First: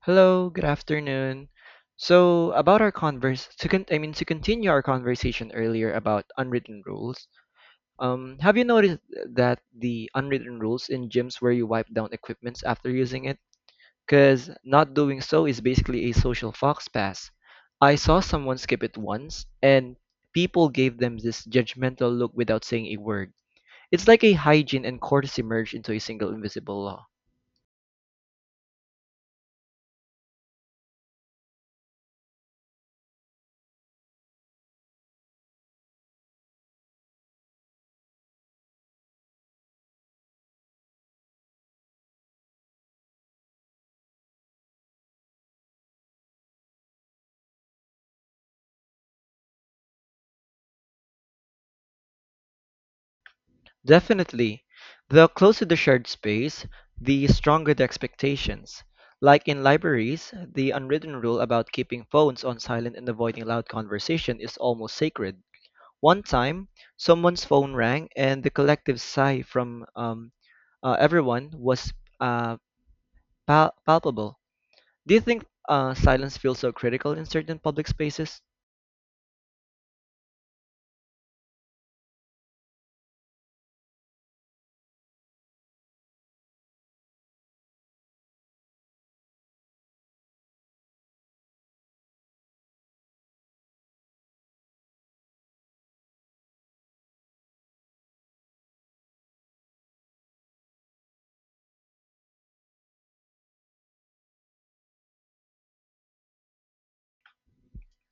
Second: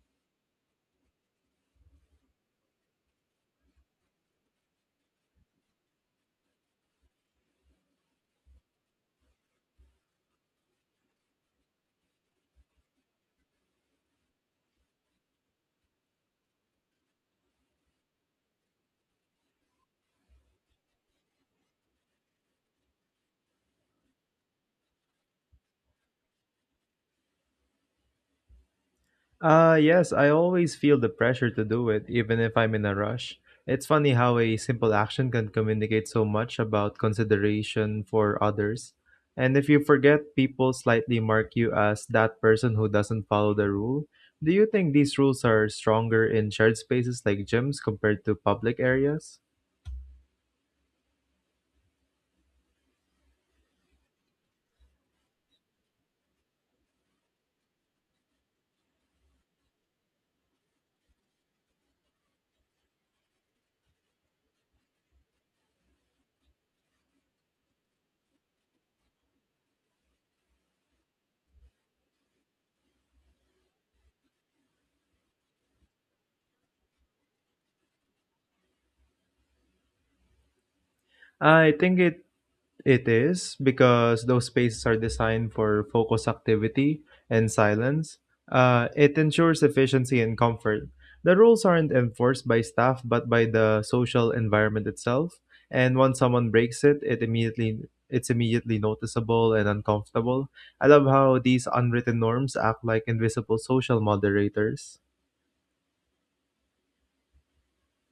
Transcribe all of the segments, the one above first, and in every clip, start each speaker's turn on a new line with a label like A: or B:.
A: Hello, good afternoon. So, about our converse to con- I mean to continue our conversation earlier about unwritten rules. Have you noticed that the unwritten rules in gyms where you wipe down equipments after using it? Because not doing so is basically a social fox pass. I saw someone skip it once, and people gave them this judgmental look without saying a word. It's like a hygiene and courtesy merged into a single invisible law.
B: Yes, I always feel the pressure to do it, even if I'm in a rush. It's funny how a simple action can communicate so much about consideration for others. And if you forget, people slightly mark you as that person who doesn't follow the rule. Do you think these rules are stronger in shared spaces like gyms compared to public areas?
A: Definitely. The closer the shared space, the stronger the expectations. Like in libraries, the unwritten rule about keeping phones on silent and avoiding loud conversation is almost sacred. One time, someone's phone rang, and the collective sigh from everyone was uh, palpable. Do you think silence feels so critical in certain public spaces?
B: I think it It is because those spaces are designed for focus activity and silence. It ensures efficiency and comfort. The rules aren't enforced by staff but by the social environment itself. And once someone breaks it, it immediately it's immediately noticeable and uncomfortable. I love how these unwritten norms act like invisible social moderators.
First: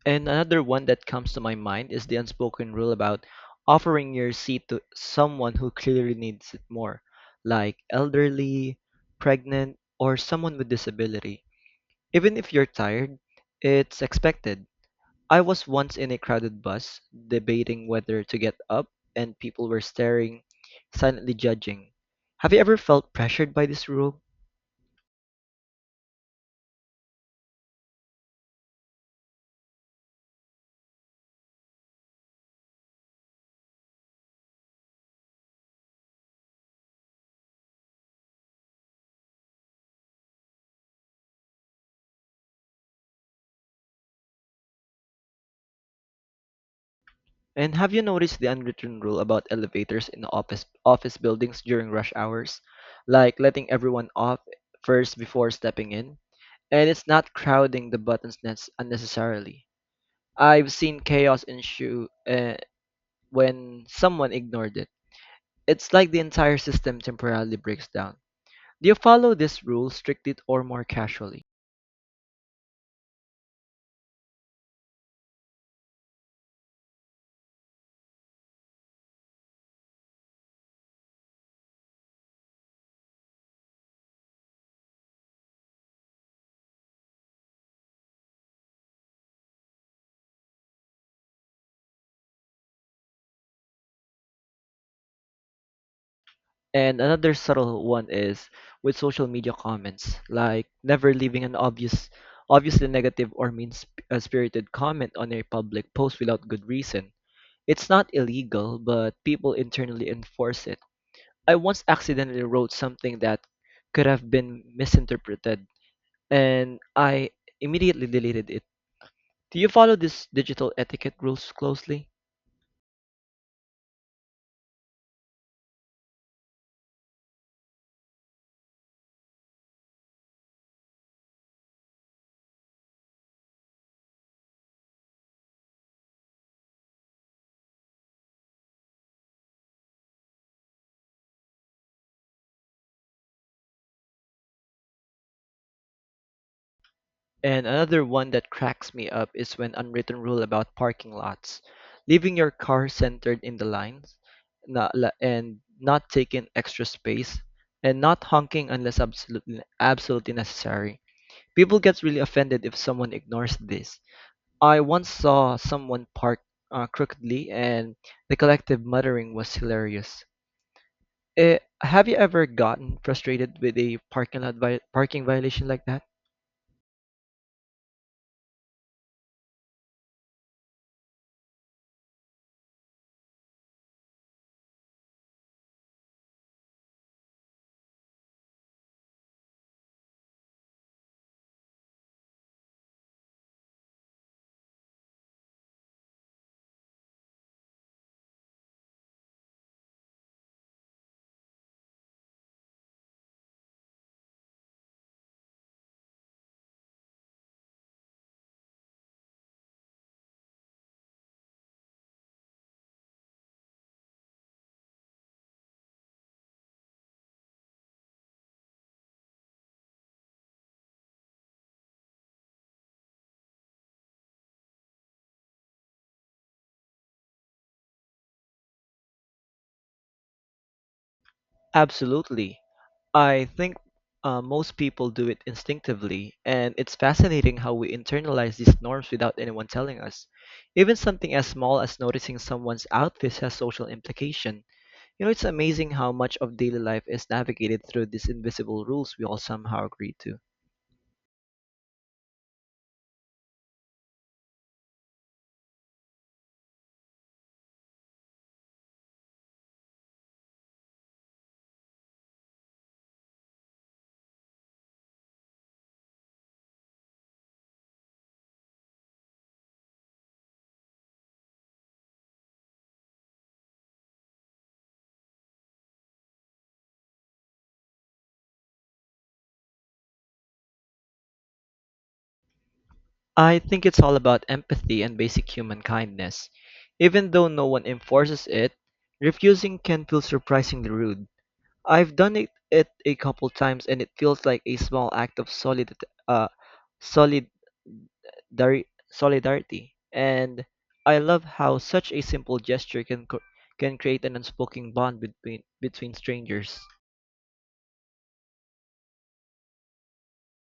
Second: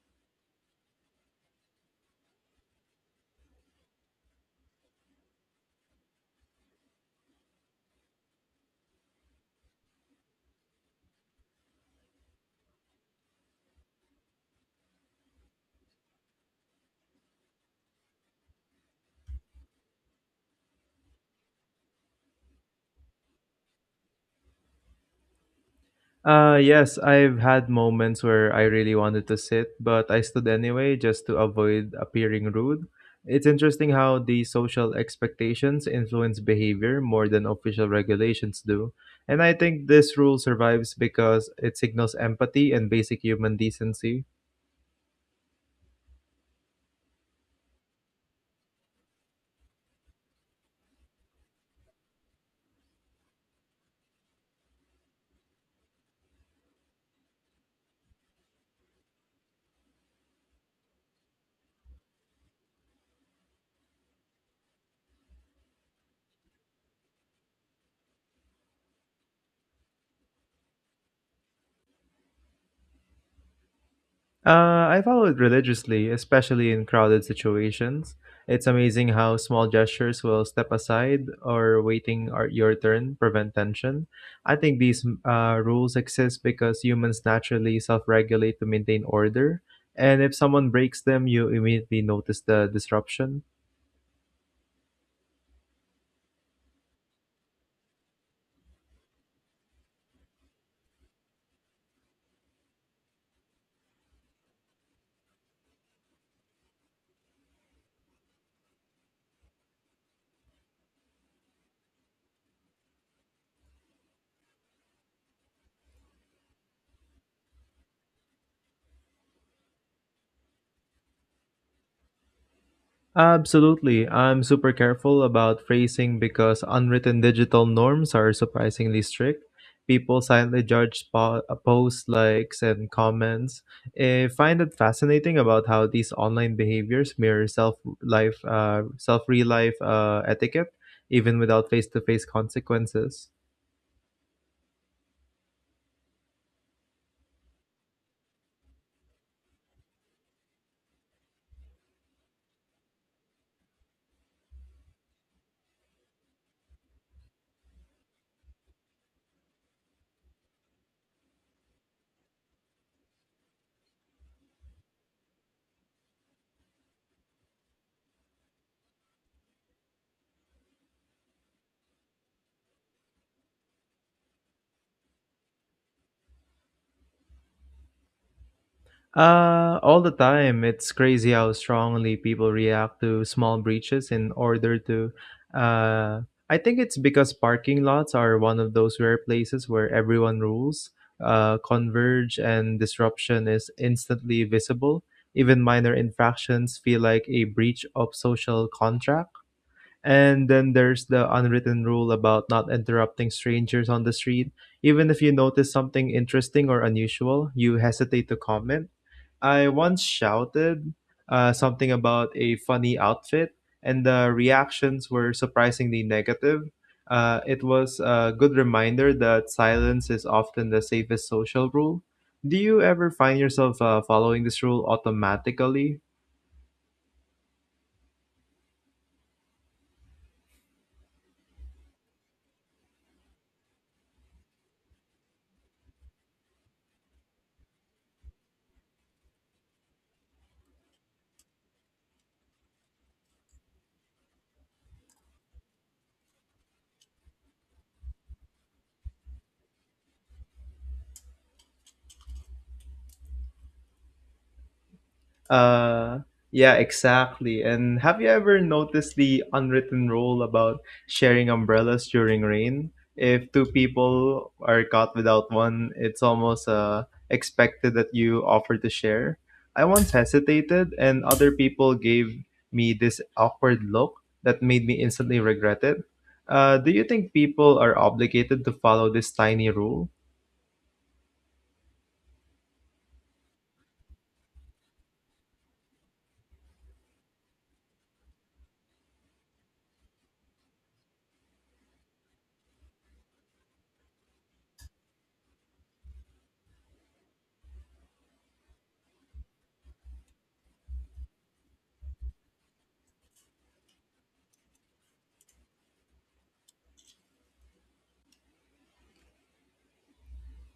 A: And another one that comes to my mind is the unspoken rule about offering your seat to someone who clearly needs it more, like elderly, pregnant, or someone with disability. Even if you're tired, it's expected. I was once in a crowded bus debating whether to get up, and people were staring, silently judging. Have you ever felt pressured by this rule?
B: Yes, I've had moments where I really wanted to sit, but I stood anyway just to avoid appearing rude. It's interesting how the social expectations influence behavior more than official regulations do. And I think this rule survives because it signals empathy and basic human decency.
A: And have you noticed the unwritten rule about elevators in office buildings during rush hours? Like letting everyone off first before stepping in? And it's not crowding the buttons unnecessarily. I've seen chaos ensue when someone ignored it. It's like the entire system temporarily breaks down. Do you follow this rule strictly or more casually?
B: I follow it religiously, especially in crowded situations. It's amazing how small gestures will step aside or waiting are your turn prevent tension. I think these rules exist because humans naturally self regulate to maintain order, and if someone breaks them, you immediately notice the disruption.
A: And another subtle one is with social media comments, like never leaving obviously negative or mean spirited comment on a public post without good reason. It's not illegal, but people internally enforce it. I once accidentally wrote something that could have been misinterpreted, and I immediately deleted it. Do you follow these digital etiquette rules closely?
B: Absolutely. I'm super careful about phrasing because unwritten digital norms are surprisingly strict. People silently judge posts, likes, and comments. I find it fascinating about how these online behaviors mirror self real life etiquette, even without face to face consequences.
A: And another one that cracks me up is when unwritten rule about parking lots, leaving your car centered in the lines, not, la- and not taking extra space, and not honking unless absolutely necessary. People get really offended if someone ignores this. I once saw someone park crookedly, and the collective muttering was hilarious. Eh, have you ever gotten frustrated with a parking violation like that?
B: All the time. It's crazy how strongly people react to small breaches in order to. Uh, I think it's because parking lots are one of those rare places where everyone rules converge and disruption is instantly visible. Even minor infractions feel like a breach of social contract. And then there's the unwritten rule about not interrupting strangers on the street. Even if you notice something interesting or unusual, you hesitate to comment. I once shouted something about a funny outfit, and the reactions were surprisingly negative. It was a good reminder that silence is often the safest social rule. Do you ever find yourself following this rule automatically?
A: Absolutely. I think most people do it instinctively, and it's fascinating how we internalize these norms without anyone telling us. Even something as small as noticing someone's outfit has social implication. You know, it's amazing how much of daily life is navigated through these invisible rules we all somehow agree to.
B: Uh, yeah, exactly. And have you ever noticed the unwritten rule about sharing umbrellas during rain? If two people are caught without one, it's almost expected that you offer to share. I once hesitated, and other people gave me this awkward look that made me instantly regret it. Do you think people are obligated to follow this tiny rule?
A: I think it's all about empathy and basic human kindness. Even though no one enforces it, refusing can feel surprisingly rude. I've done it a couple times and it feels like a small act of uh solidari- solidarity, and I love how such a simple gesture can create an unspoken bond between strangers.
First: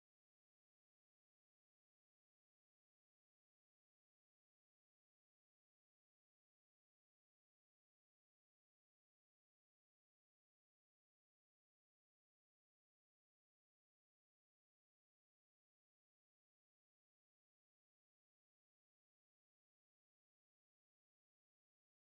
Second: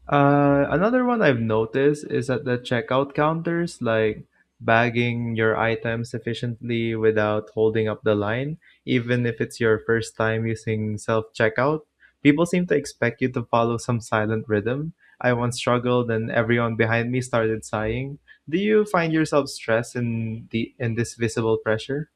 B: Another one I've noticed is at the checkout counters, like bagging your items efficiently without holding up the line, even if it's your first time using self checkout. People seem to expect you to follow some silent rhythm. I once struggled and everyone behind me started sighing. Do you find yourself stressed in the in this visible pressure?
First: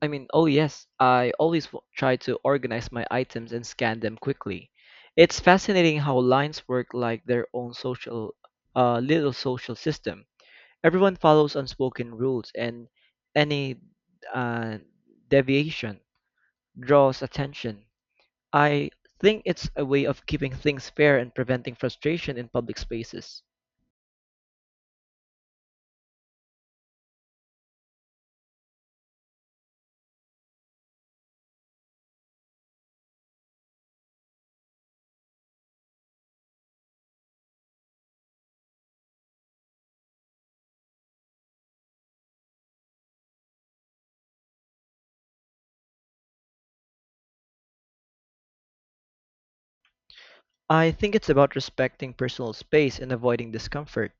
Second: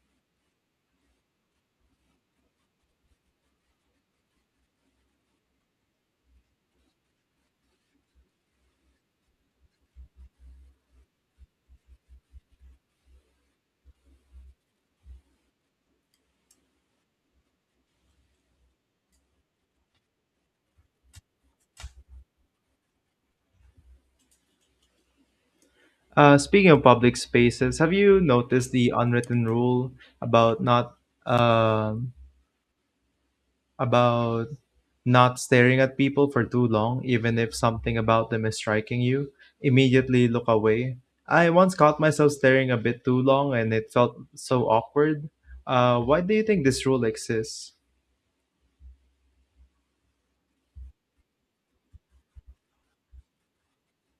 A: I mean, oh yes, I always try to organize my items and scan them quickly. It's fascinating how lines work like their own social little social system. Everyone follows unspoken rules, and any uh, deviation draws attention. I think it's a way of keeping things fair and preventing frustration in public spaces.
B: Speaking of public spaces, have you noticed the unwritten rule about um about Not staring at people for too long, even if something about them is striking you, immediately look away. I once caught myself staring a bit too long and it felt so awkward. Why do you think this rule exists?
A: I think it's about respecting personal space and avoiding discomfort.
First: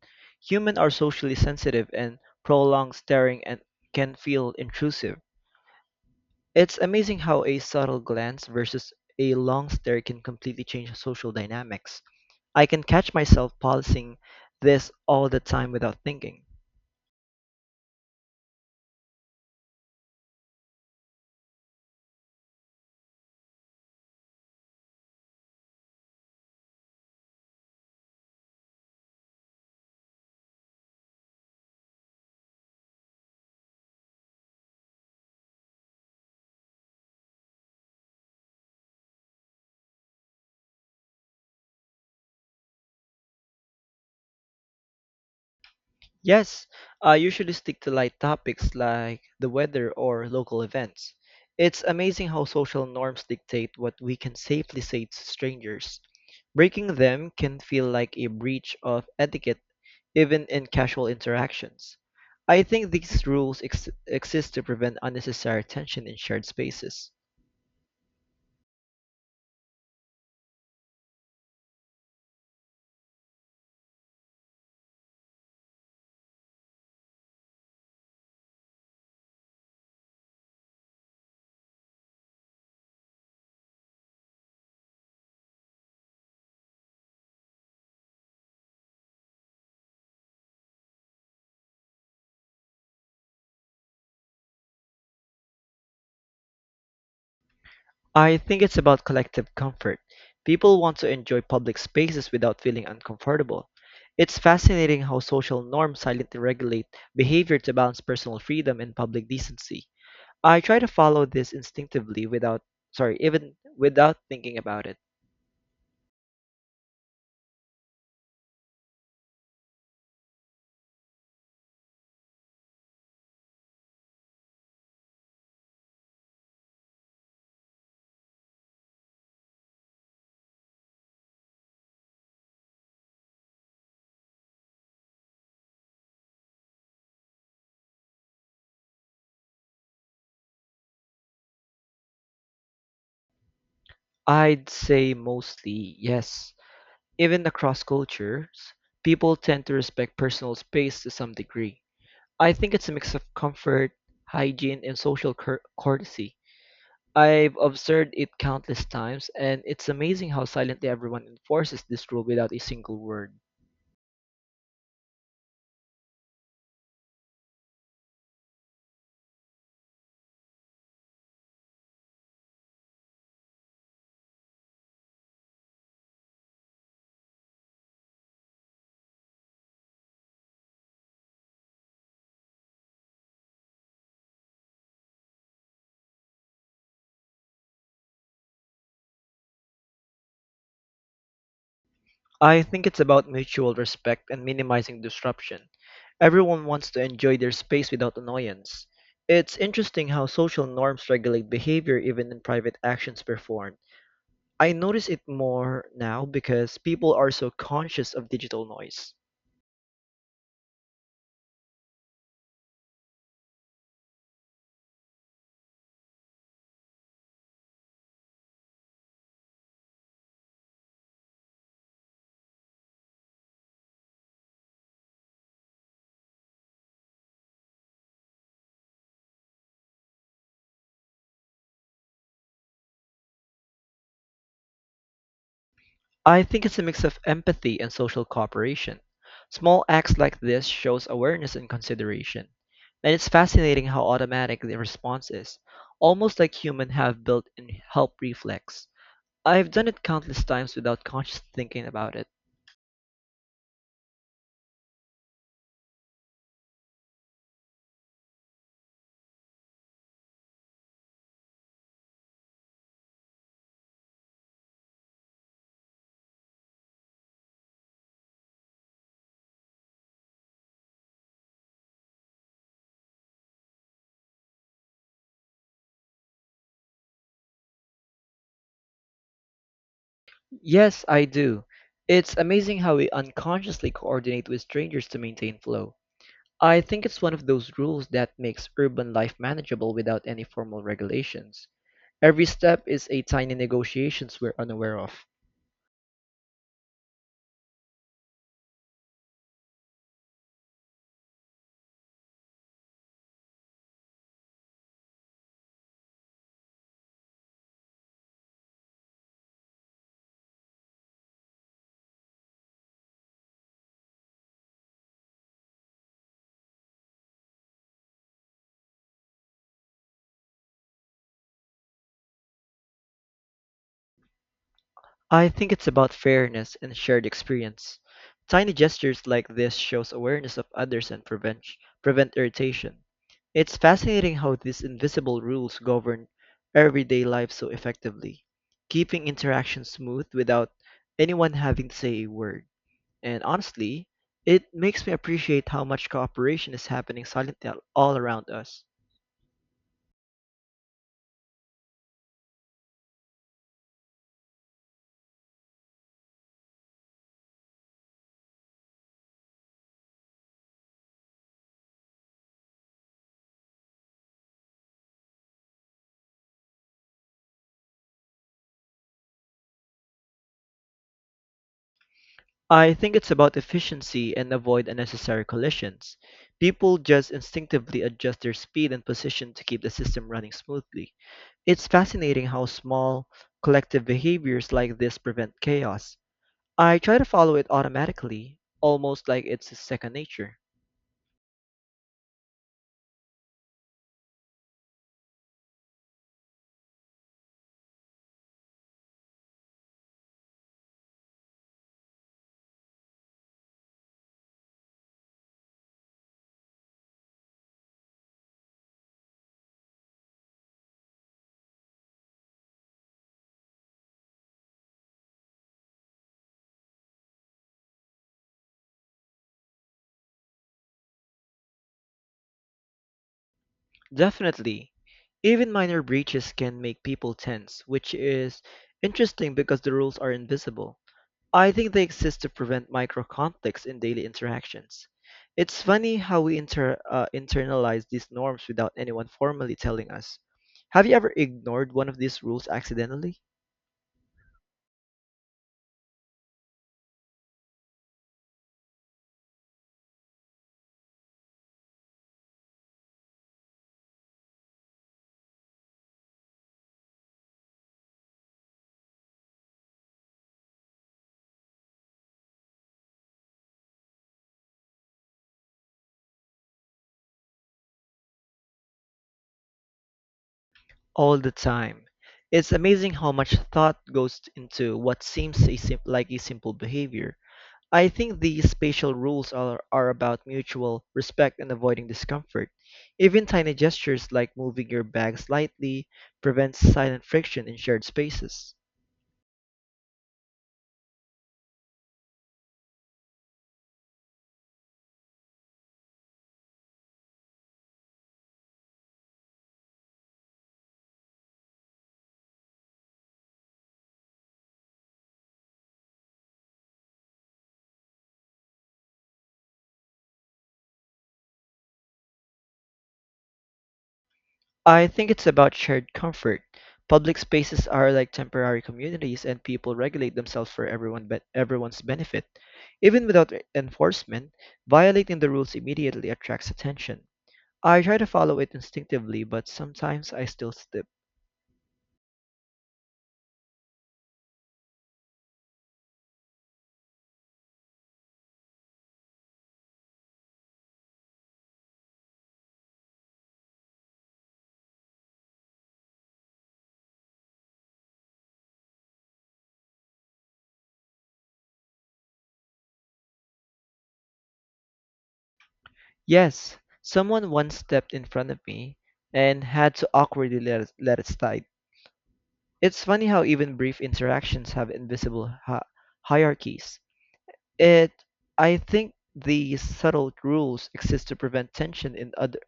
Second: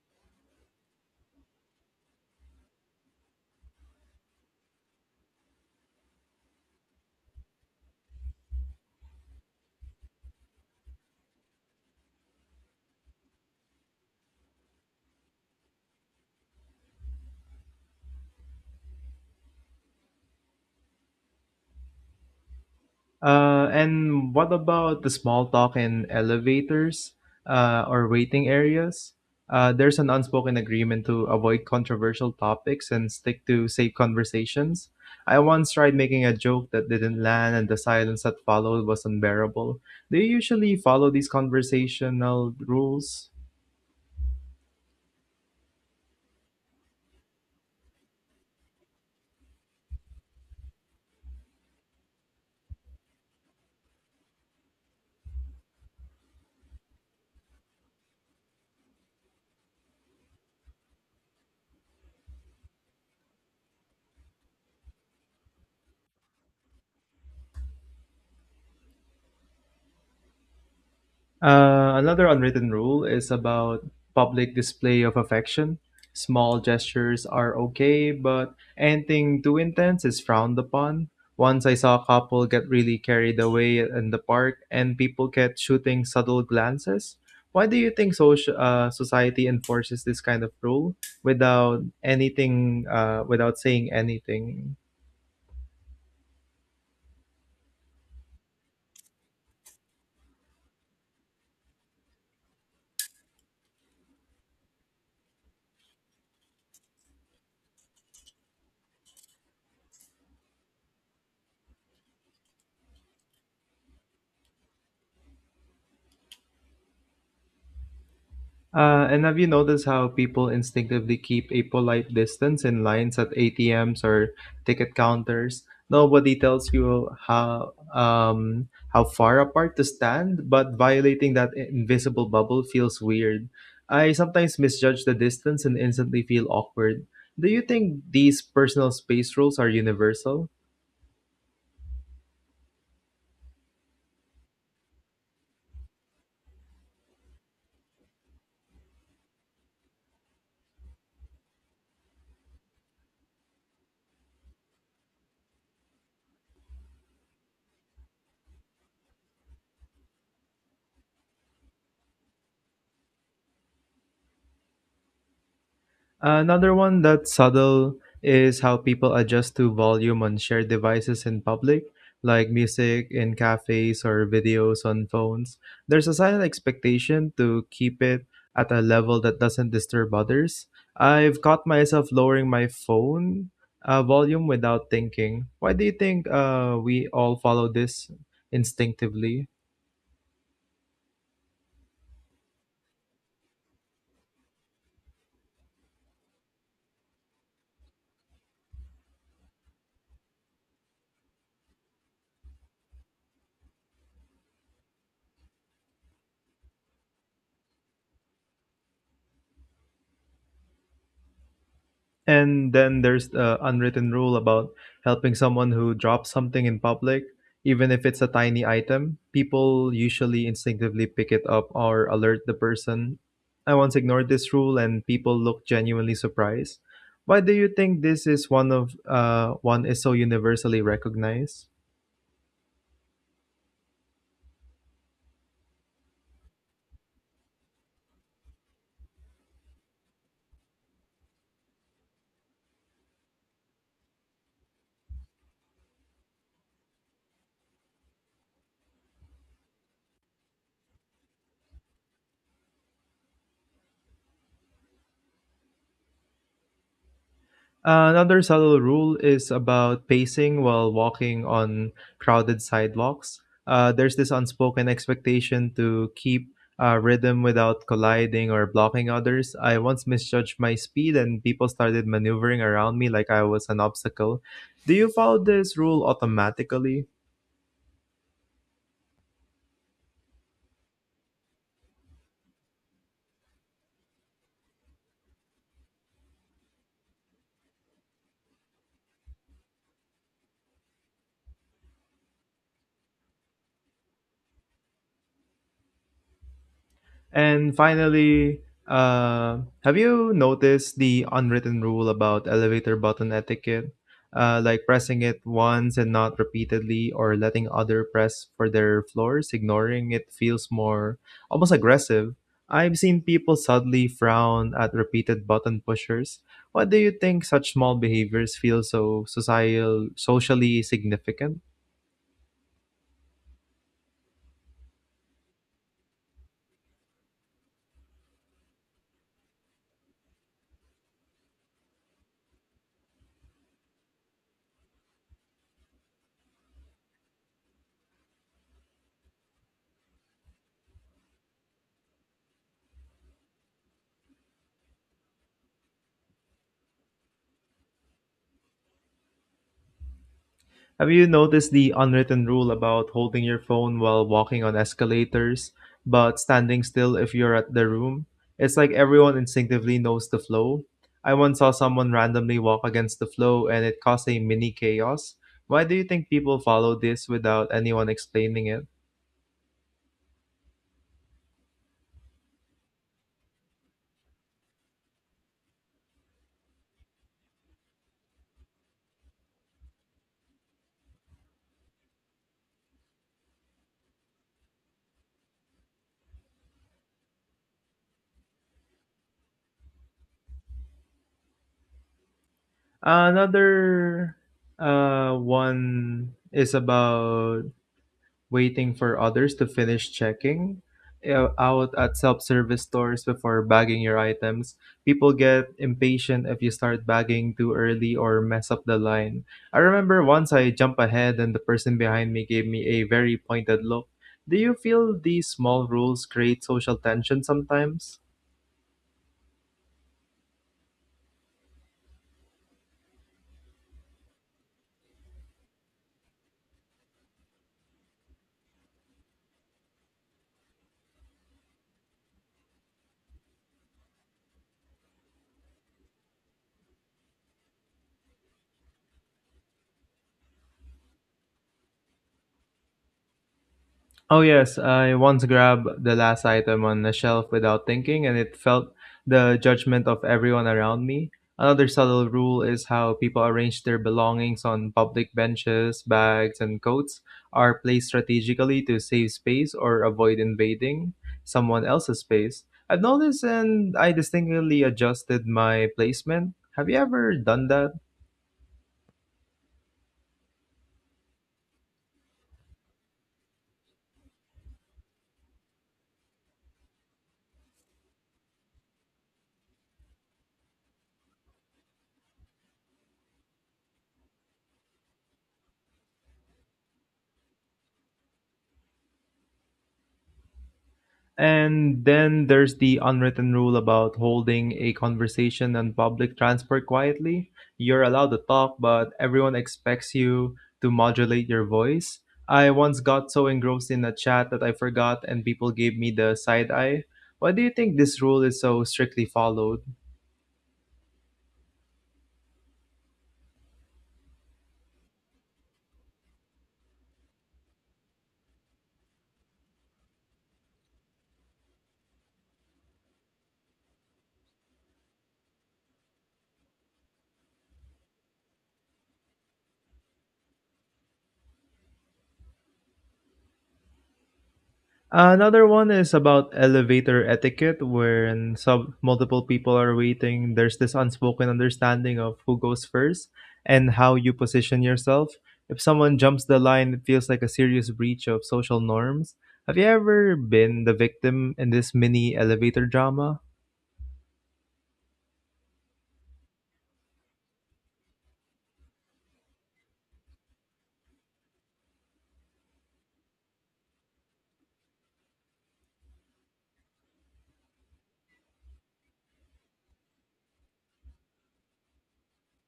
A: Humans are socially sensitive, and prolonged staring and can feel intrusive. It's amazing how a subtle glance versus a long stare can completely change social dynamics. I can catch myself policing this all the time without thinking.
B: And what about the small talk in elevators or waiting areas? There's an unspoken agreement to avoid controversial topics and stick to safe conversations. I once tried making a joke that didn't land, and the silence that followed was unbearable. Do you usually follow these conversational rules?
A: Yes, I usually stick to light topics like the weather or local events. It's amazing how social norms dictate what we can safely say to strangers. Breaking them can feel like a breach of etiquette, even in casual interactions. I think these rules exist to prevent unnecessary tension in shared spaces.
B: Another unwritten rule is about public display of affection. Small gestures are okay, but anything too intense is frowned upon. Once I saw a couple get really carried away in the park, and people kept shooting subtle glances. Why do you think social society enforces this kind of rule without without saying anything?
A: I think it's about collective comfort. People want to enjoy public spaces without feeling uncomfortable. It's fascinating how social norms silently regulate behavior to balance personal freedom and public decency. I try to follow this instinctively without, sorry, even without thinking about it.
B: And have you noticed how people instinctively keep a polite distance in lines at ATMs or ticket counters? Nobody tells you how far apart to stand, but violating that invisible bubble feels weird. I sometimes misjudge the distance and instantly feel awkward. Do you think these personal space rules are universal?
A: I'd say mostly yes. Even across cultures, people tend to respect personal space to some degree. I think it's a mix of comfort, hygiene, and courtesy. I've observed it countless times, and it's amazing how silently everyone enforces this rule without a single word.
B: Another one that's subtle is how people adjust to volume on shared devices in public, like music in cafes or videos on phones. There's a silent expectation to keep it at a level that doesn't disturb others. I've caught myself lowering my phone volume without thinking. Why do you think we all follow this instinctively?
A: I think it's about mutual respect and minimizing disruption. Everyone wants to enjoy their space without annoyance. It's interesting how social norms regulate behavior even in private actions performed. I notice it more now because people are so conscious of digital noise.
B: And then there's the unwritten rule about helping someone who drops something in public, even if it's a tiny item. People usually instinctively pick it up or alert the person. I once ignored this rule, and people looked genuinely surprised. Why do you think this is one is so universally recognized?
A: I think it's a mix of empathy and social cooperation. Small acts like this shows awareness and consideration. And it's fascinating how automatic the response is, almost like humans have built-in help reflex. I've done it countless times without conscious thinking about it.
B: Another subtle rule is about pacing while walking on crowded sidewalks. There's this unspoken expectation to keep rhythm without colliding or blocking others. I once misjudged my speed and people started maneuvering around me like I was an obstacle. Do you follow this rule automatically?
A: Yes, I do. It's amazing how we unconsciously coordinate with strangers to maintain flow. I think it's one of those rules that makes urban life manageable without any formal regulations. Every step is a tiny negotiations we're unaware of.
B: And finally, have you noticed the unwritten rule about elevator button etiquette? Like pressing it once and not repeatedly, or letting other press for their floors, ignoring it feels more almost aggressive. I've seen people suddenly frown at repeated button pushers. What do you think such small behaviors feel so socially significant?
A: I think it's about fairness and shared experience. Tiny gestures like this shows awareness of others and prevent irritation. It's fascinating how these invisible rules govern everyday life so effectively, keeping interactions smooth without anyone having to say a word. And honestly, it makes me appreciate how much cooperation is happening silently all around us.
B: Have you noticed the unwritten rule about holding your phone while walking on escalators, but standing still if you're at the room? It's like everyone instinctively knows the flow. I once saw someone randomly walk against the flow and it caused a mini chaos. Why do you think people follow this without anyone explaining it?
A: I think it's about efficiency and avoid unnecessary collisions. People just instinctively adjust their speed and position to keep the system running smoothly. It's fascinating how small collective behaviors like this prevent chaos. I try to follow it automatically, almost like it's second nature.
B: Another one is about waiting for others to finish checking out at self-service stores before bagging your items. People get impatient if you start bagging too early or mess up the line. I remember once I jumped ahead and the person behind me gave me a very pointed look. Do you feel these small rules create social tension sometimes?
A: Definitely, even minor breaches can make people tense, which is interesting because the rules are invisible. I think they exist to prevent micro conflicts in daily interactions. It's funny how we internalize these norms without anyone formally telling us. Have you ever ignored one of these rules accidentally?
B: Oh yes, I once grabbed the last item on the shelf without thinking and it felt the judgment of everyone around me. Another subtle rule is how people arrange their belongings on public benches, bags, and coats are placed strategically to save space or avoid invading someone else's space. I've noticed and I distinctly adjusted my placement. Have you ever done that?
A: All the time. It's amazing how much thought goes into what seems like a simple behavior. I think these spatial rules are about mutual respect and avoiding discomfort. Even tiny gestures like moving your bag slightly prevents silent friction in shared spaces.
B: And then there's the unwritten rule about holding a conversation on public transport quietly. You're allowed to talk, but everyone expects you to modulate your voice. I once got so engrossed in a chat that I forgot, and people gave me the side eye. Why do you think this rule is so strictly followed?
A: I think it's about shared comfort. Public spaces are like temporary communities, and people regulate themselves for everyone's benefit. Even without enforcement, violating the rules immediately attracts attention. I try to follow it instinctively, but sometimes I still slip.
B: Another one is about elevator etiquette, when sub multiple people are waiting. There's this unspoken understanding of who goes first and how you position yourself. If someone jumps the line, it feels like a serious breach of social norms. Have you ever been the victim in this mini elevator drama?
A: Yes, someone once stepped in front of me and had to awkwardly let it slide. It's funny how even brief interactions have invisible hierarchies. It, I think these subtle rules exist to prevent tension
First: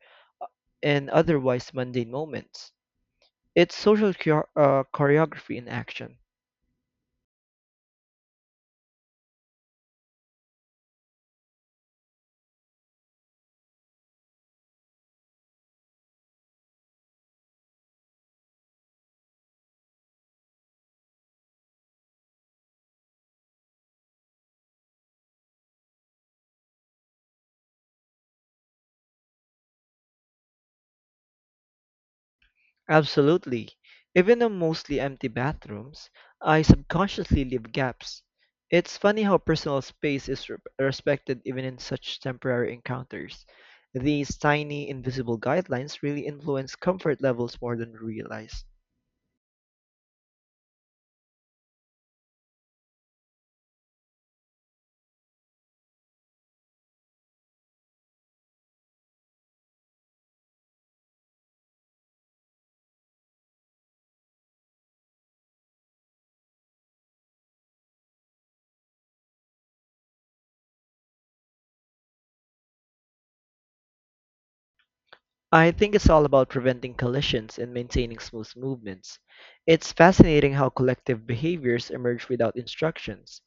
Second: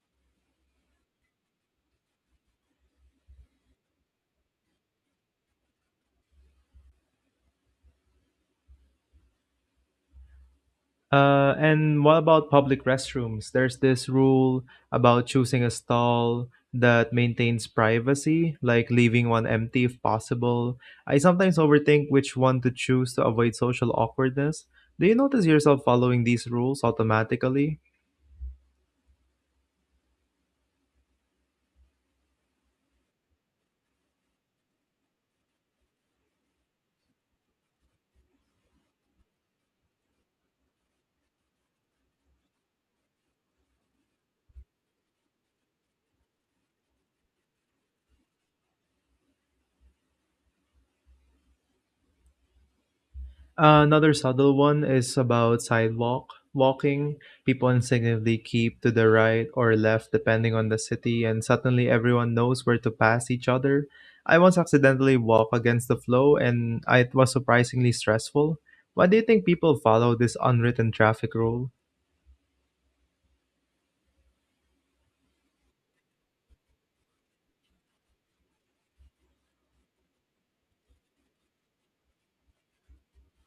A: in otherwise mundane moments. It's social choreography in action.
B: And what about public restrooms? There's this rule about choosing a stall that maintains privacy, like leaving one empty if possible. I sometimes overthink which one to choose to avoid social awkwardness. Do you notice yourself following these rules automatically?
A: Absolutely. Even in mostly empty bathrooms, I subconsciously leave gaps. It's funny how personal space is respected even in such temporary encounters. These tiny invisible guidelines really influence comfort levels more than we realize.
B: Another subtle one is about sidewalk walking. People instinctively keep to the right or left depending on the city, and suddenly everyone knows where to pass each other. I once accidentally walked against the flow, and it was surprisingly stressful. Why do you think people follow this unwritten traffic rule?
A: I think it's all about preventing collisions and maintaining smooth movements. It's fascinating how collective behaviors emerge without instructions.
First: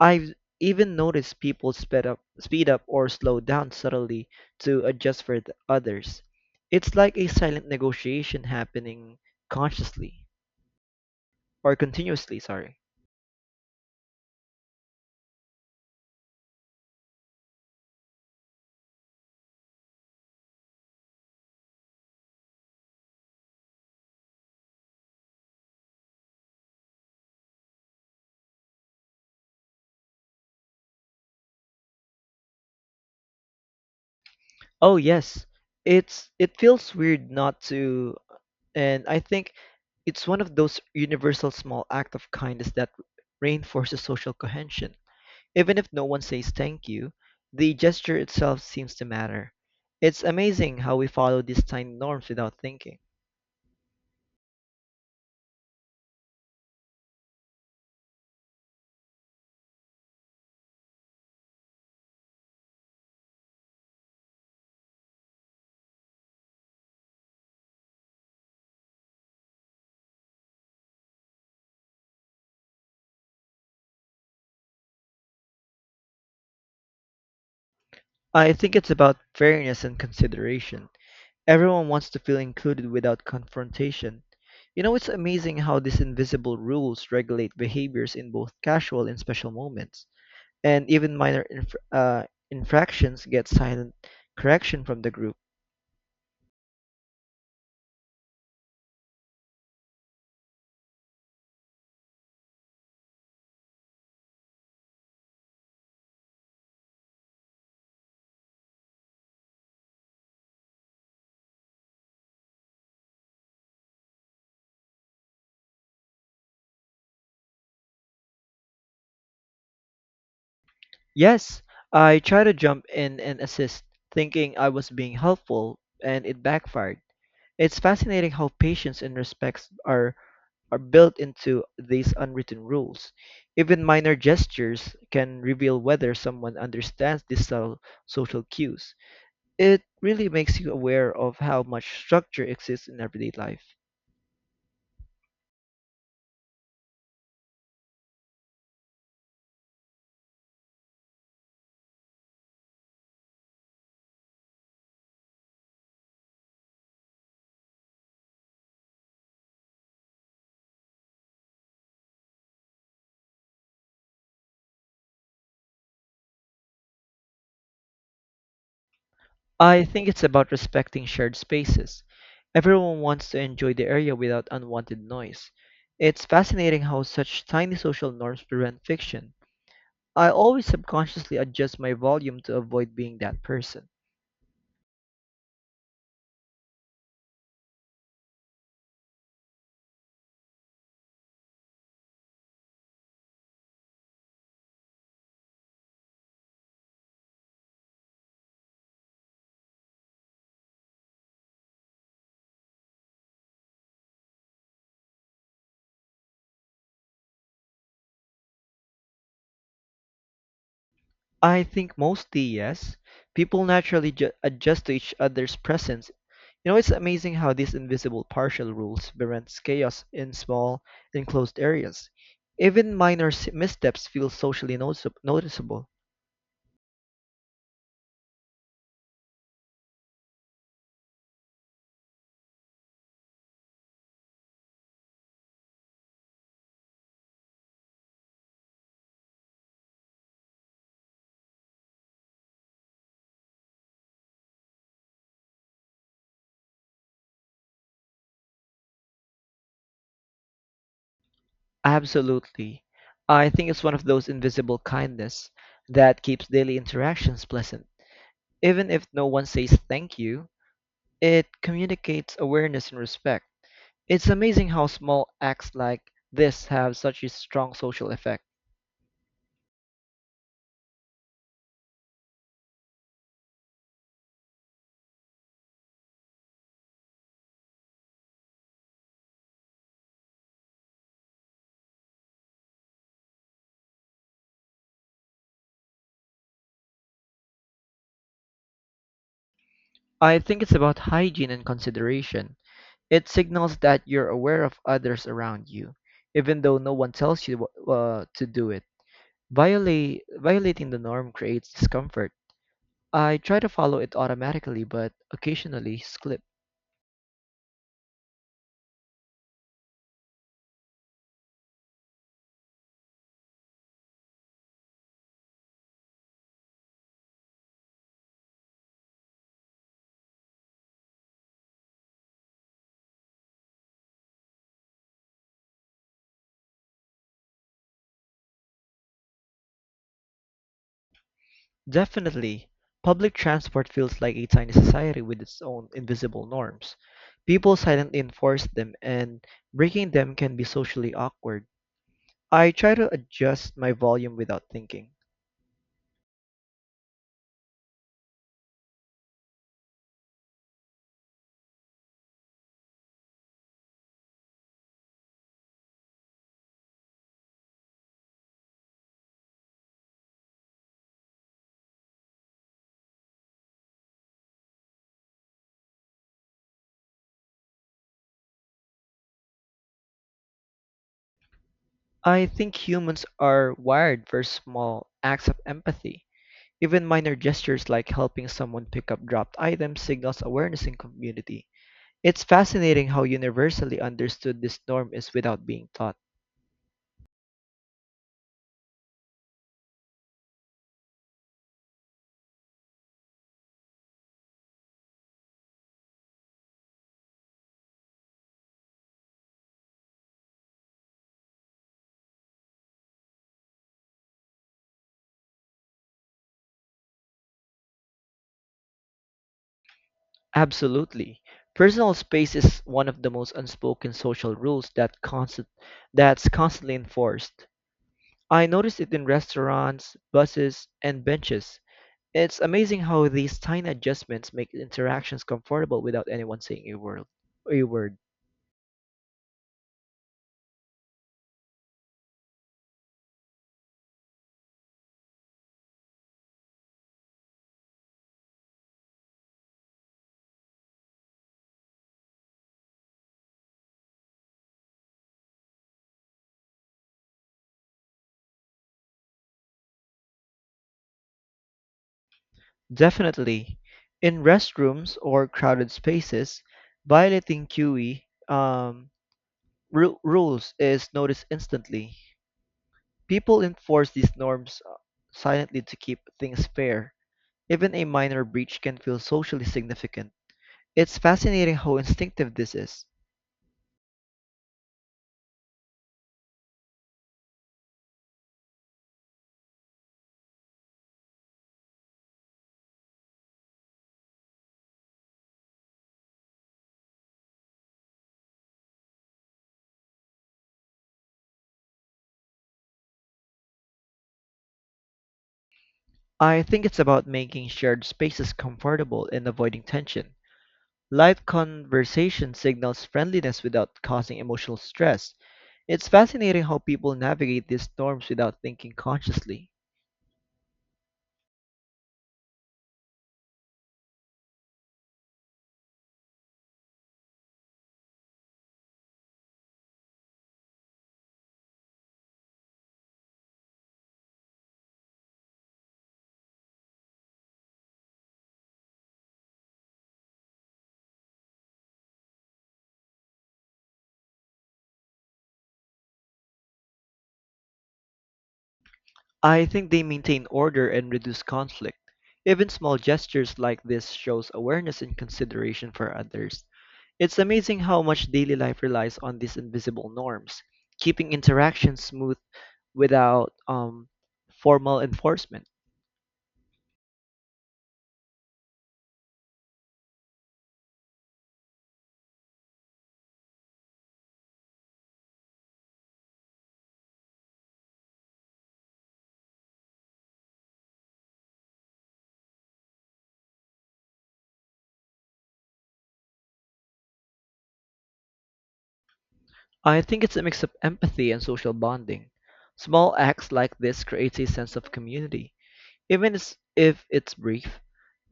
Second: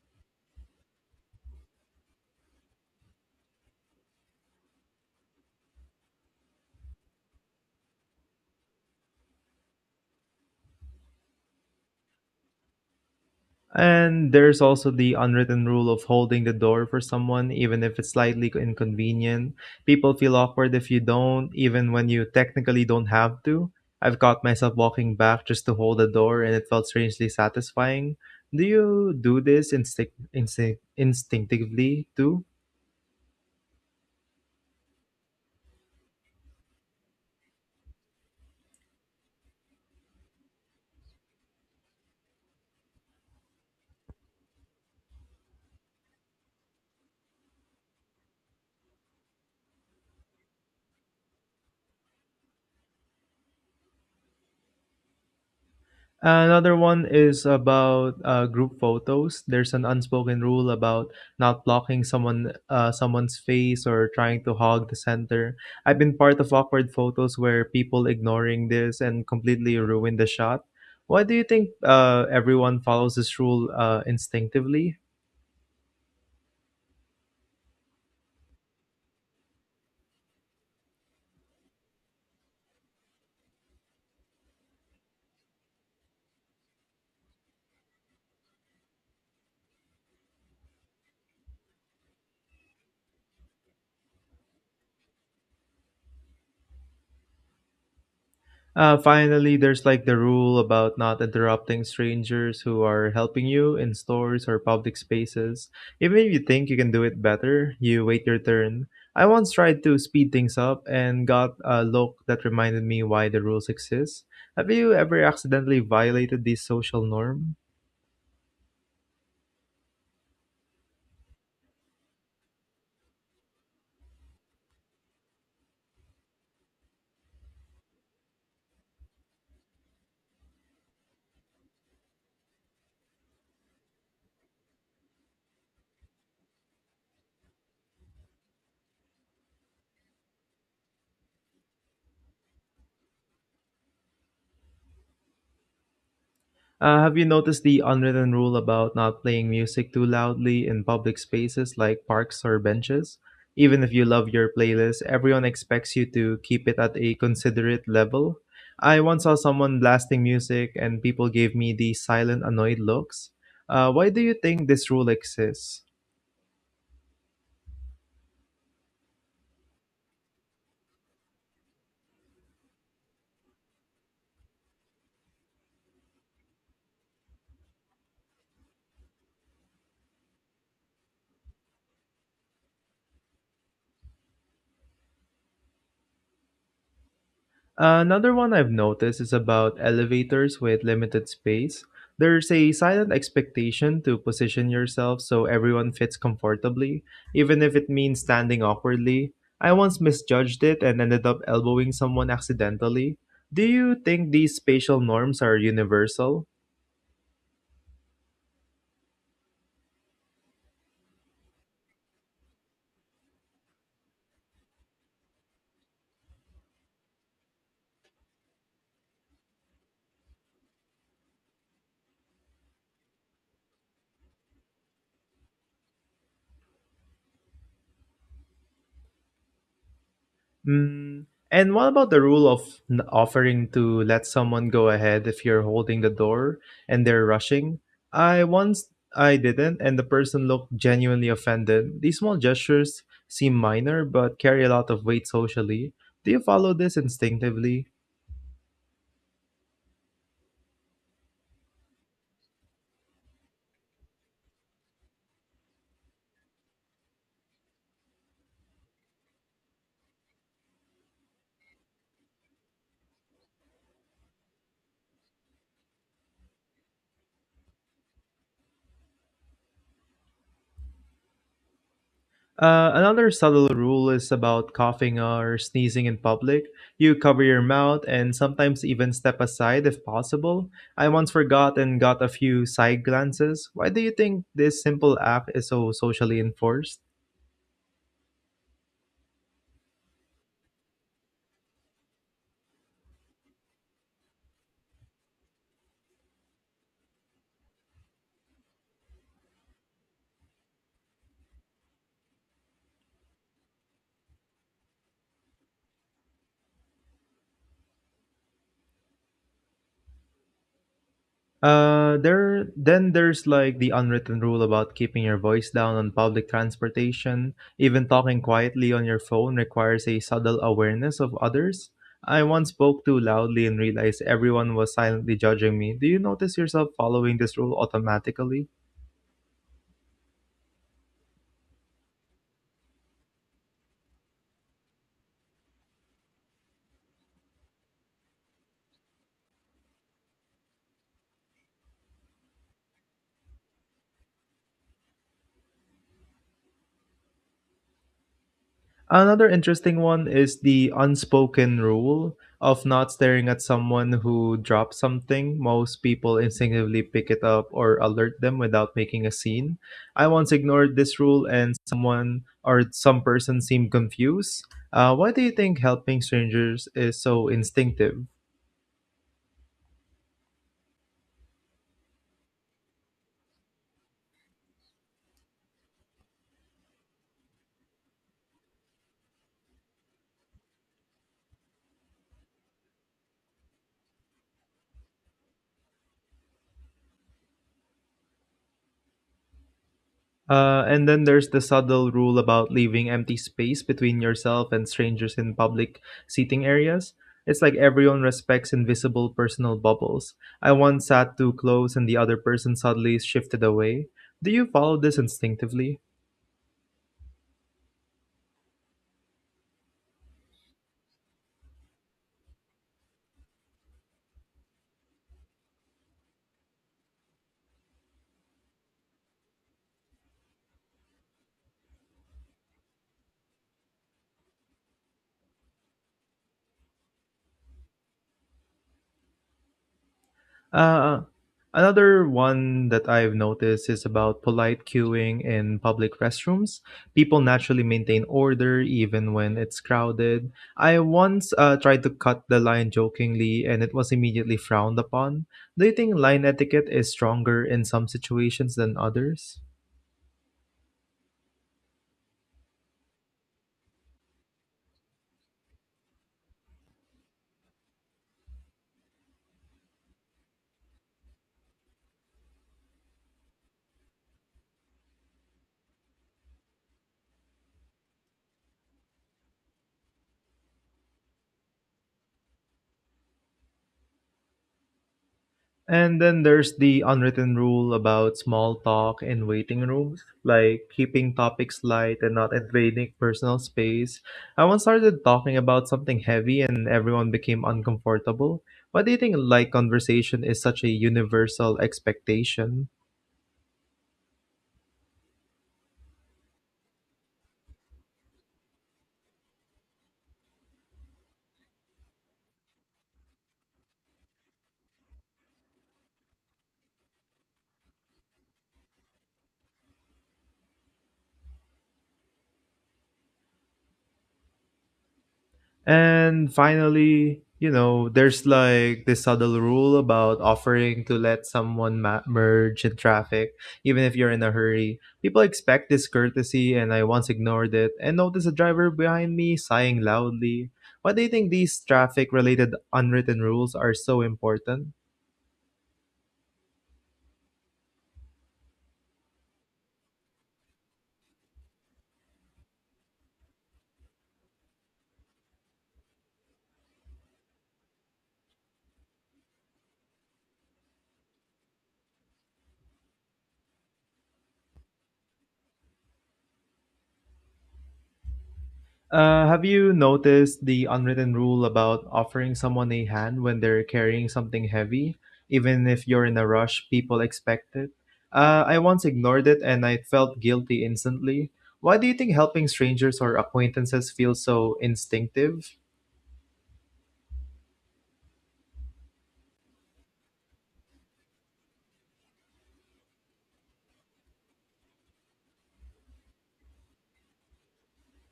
A: I've even noticed people speed up or slow down subtly to adjust for the others. It's like a silent negotiation happening consciously or continuously, sorry.
B: And there's also the unwritten rule of holding the door for someone, even if it's slightly inconvenient. People feel awkward if you don't, even when you technically don't have to. I've caught myself walking back just to hold the door, and it felt strangely satisfying. Do you do this instinctively too?
A: Oh yes, it's it feels weird not to. And I think it's one of those universal small act of kindness that reinforces social cohesion. Even if no one says thank you, the gesture itself seems to matter. It's amazing how we follow these tiny norms without thinking.
B: Another one is about group photos. There's an unspoken rule about not blocking someone's face or trying to hog the center. I've been part of awkward photos where people ignoring this and completely ruin the shot. Why do you think everyone follows this rule instinctively?
A: I think it's about fairness and consideration. Everyone wants to feel included without confrontation. You know, it's amazing how these invisible rules regulate behaviors in both casual and special moments. And even minor infractions get silent correction from the group.
B: Finally, there's like the rule about not interrupting strangers who are helping you in stores or public spaces. Even if you think you can do it better, you wait your turn. I once tried to speed things up and got a look that reminded me why the rules exist. Have you ever accidentally violated this social norm?
A: Yes, I tried to jump in and assist, thinking I was being helpful, and it backfired. It's fascinating how patience and respect are built into these unwritten rules. Even minor gestures can reveal whether someone understands these subtle social cues. It really makes you aware of how much structure exists in everyday life.
B: Have you noticed the unwritten rule about not playing music too loudly in public spaces like parks or benches? Even if you love your playlist, everyone expects you to keep it at a considerate level. I once saw someone blasting music and people gave me the silent, annoyed looks. Why do you think this rule exists?
A: I think it's about respecting shared spaces. Everyone wants to enjoy the area without unwanted noise. It's fascinating how such tiny social norms prevent fiction. I always subconsciously adjust my volume to avoid being that person.
B: Another one I've noticed is about elevators with limited space. There's a silent expectation to position yourself so everyone fits comfortably, even if it means standing awkwardly. I once misjudged it and ended up elbowing someone accidentally. Do you think these spatial norms are universal?
A: I think mostly yes. People naturally adjust to each other's presence. You know, it's amazing how these invisible partial rules prevents chaos in small, enclosed areas. Even minor missteps feel socially noticeable.
B: Mm, and what about the rule of offering to let someone go ahead if you're holding the door and they're rushing? I once I didn't, and the person looked genuinely offended. These small gestures seem minor but carry a lot of weight socially. Do you follow this instinctively?
A: Absolutely. I think it's one of those invisible kindness that keeps daily interactions pleasant. Even if no one says thank you, it communicates awareness and respect. It's amazing how small acts like this have such a strong social effect.
B: Another subtle rule is about coughing or sneezing in public. You cover your mouth and sometimes even step aside if possible. I once forgot and got a few side glances. Why do you think this simple act is so socially enforced?
A: I think it's about hygiene and consideration. It signals that you're aware of others around you, even though no one tells you to do it. Violating the norm creates discomfort. I try to follow it automatically, but occasionally slip.
B: There then there's like the unwritten rule about keeping your voice down on public transportation. Even talking quietly on your phone requires a subtle awareness of others. I once spoke too loudly and realized everyone was silently judging me. Do you notice yourself following this rule automatically?
A: Definitely. Public transport feels like a tiny society with its own invisible norms. People silently enforce them, and breaking them can be socially awkward. I try to adjust my volume without thinking.
B: Another interesting one is the unspoken rule of not staring at someone who drops something. Most people instinctively pick it up or alert them without making a scene. I once ignored this rule and someone or some person seemed confused. Why do you think helping strangers is so instinctive?
A: I think humans are wired for small acts of empathy. Even minor gestures like helping someone pick up dropped items signals awareness in community. It's fascinating how universally understood this norm is without being taught.
B: And then there's the subtle rule about leaving empty space between yourself and strangers in public seating areas. It's like everyone respects invisible personal bubbles. I once sat too close and the other person suddenly shifted away. Do you follow this instinctively?
A: Absolutely. Personal space is one of the most unspoken social rules that that's constantly enforced. I noticed it in restaurants, buses, and benches. It's amazing how these tiny adjustments make interactions comfortable without anyone saying A word.
B: Uh, Another one that I've noticed is about polite queuing in public restrooms. People naturally maintain order even when it's crowded. I once tried to cut the line jokingly and it was immediately frowned upon. Do you think line etiquette is stronger in some situations than others?
A: Definitely. In restrooms or crowded spaces, violating QE, um, rules is noticed instantly. People enforce these norms silently to keep things fair. Even a minor breach can feel socially significant. It's fascinating how instinctive this is.
B: And then there's the unwritten rule about small talk in waiting rooms, like keeping topics light and not invading personal space. I once started talking about something heavy and everyone became uncomfortable. Why do you think light conversation is such a universal expectation?
A: I think it's about making shared spaces comfortable and avoiding tension. Light conversation signals friendliness without causing emotional stress. It's fascinating how people navigate these storms without thinking consciously.
B: And finally, you know, there's like this subtle rule about offering to let someone merge in traffic, even if you're in a hurry. People expect this courtesy, and I once ignored it and noticed a driver behind me sighing loudly. Why do you think these traffic related unwritten rules are so important?
A: I think they maintain order and reduce conflict. Even small gestures like this shows awareness and consideration for others. It's amazing how much daily life relies on these invisible norms, keeping interactions smooth without formal enforcement.
B: Have you noticed the unwritten rule about offering someone a hand when they're carrying something heavy? Even if you're in a rush, people expect it. I once ignored it and I felt guilty instantly. Why do you think helping strangers or acquaintances feels so instinctive?
A: I think it's a mix of empathy and social bonding. Small acts like this creates a sense of community. Even if it's brief,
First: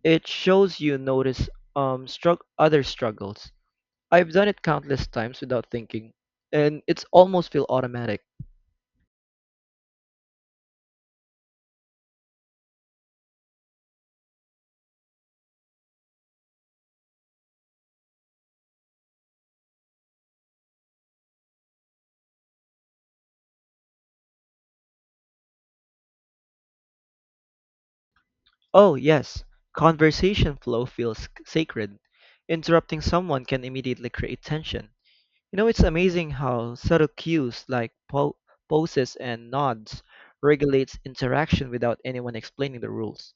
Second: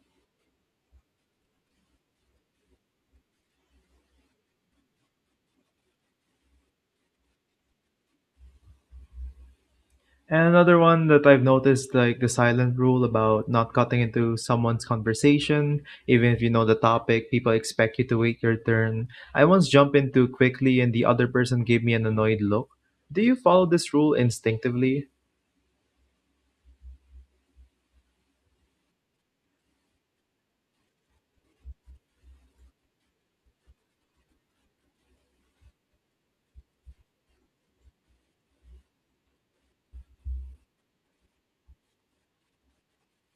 A: it shows you notice strugg other struggles. I've done it countless times without thinking, and it's almost feel automatic.
B: And another one that I've noticed, like the silent rule about not cutting into someone's conversation, even if you know the topic, people expect you to wait your turn. I once jumped in too quickly and the other person gave me an annoyed look. Do you follow this rule instinctively?
A: Oh yes, conversation flow feels sacred. Interrupting someone can immediately create tension. You know, it's amazing how subtle cues like poses and nods regulates interaction without anyone explaining the rules.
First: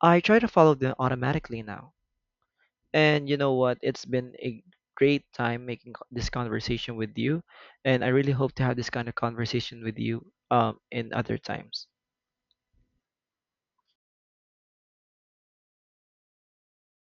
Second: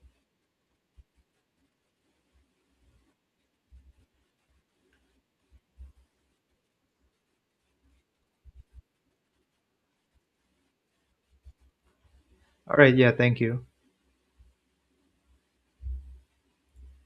A: I try to follow them automatically now. And you know what? It's been a great time making this conversation with you, and I really hope to have this kind of conversation with you in other times.
B: All right, yeah, thank you.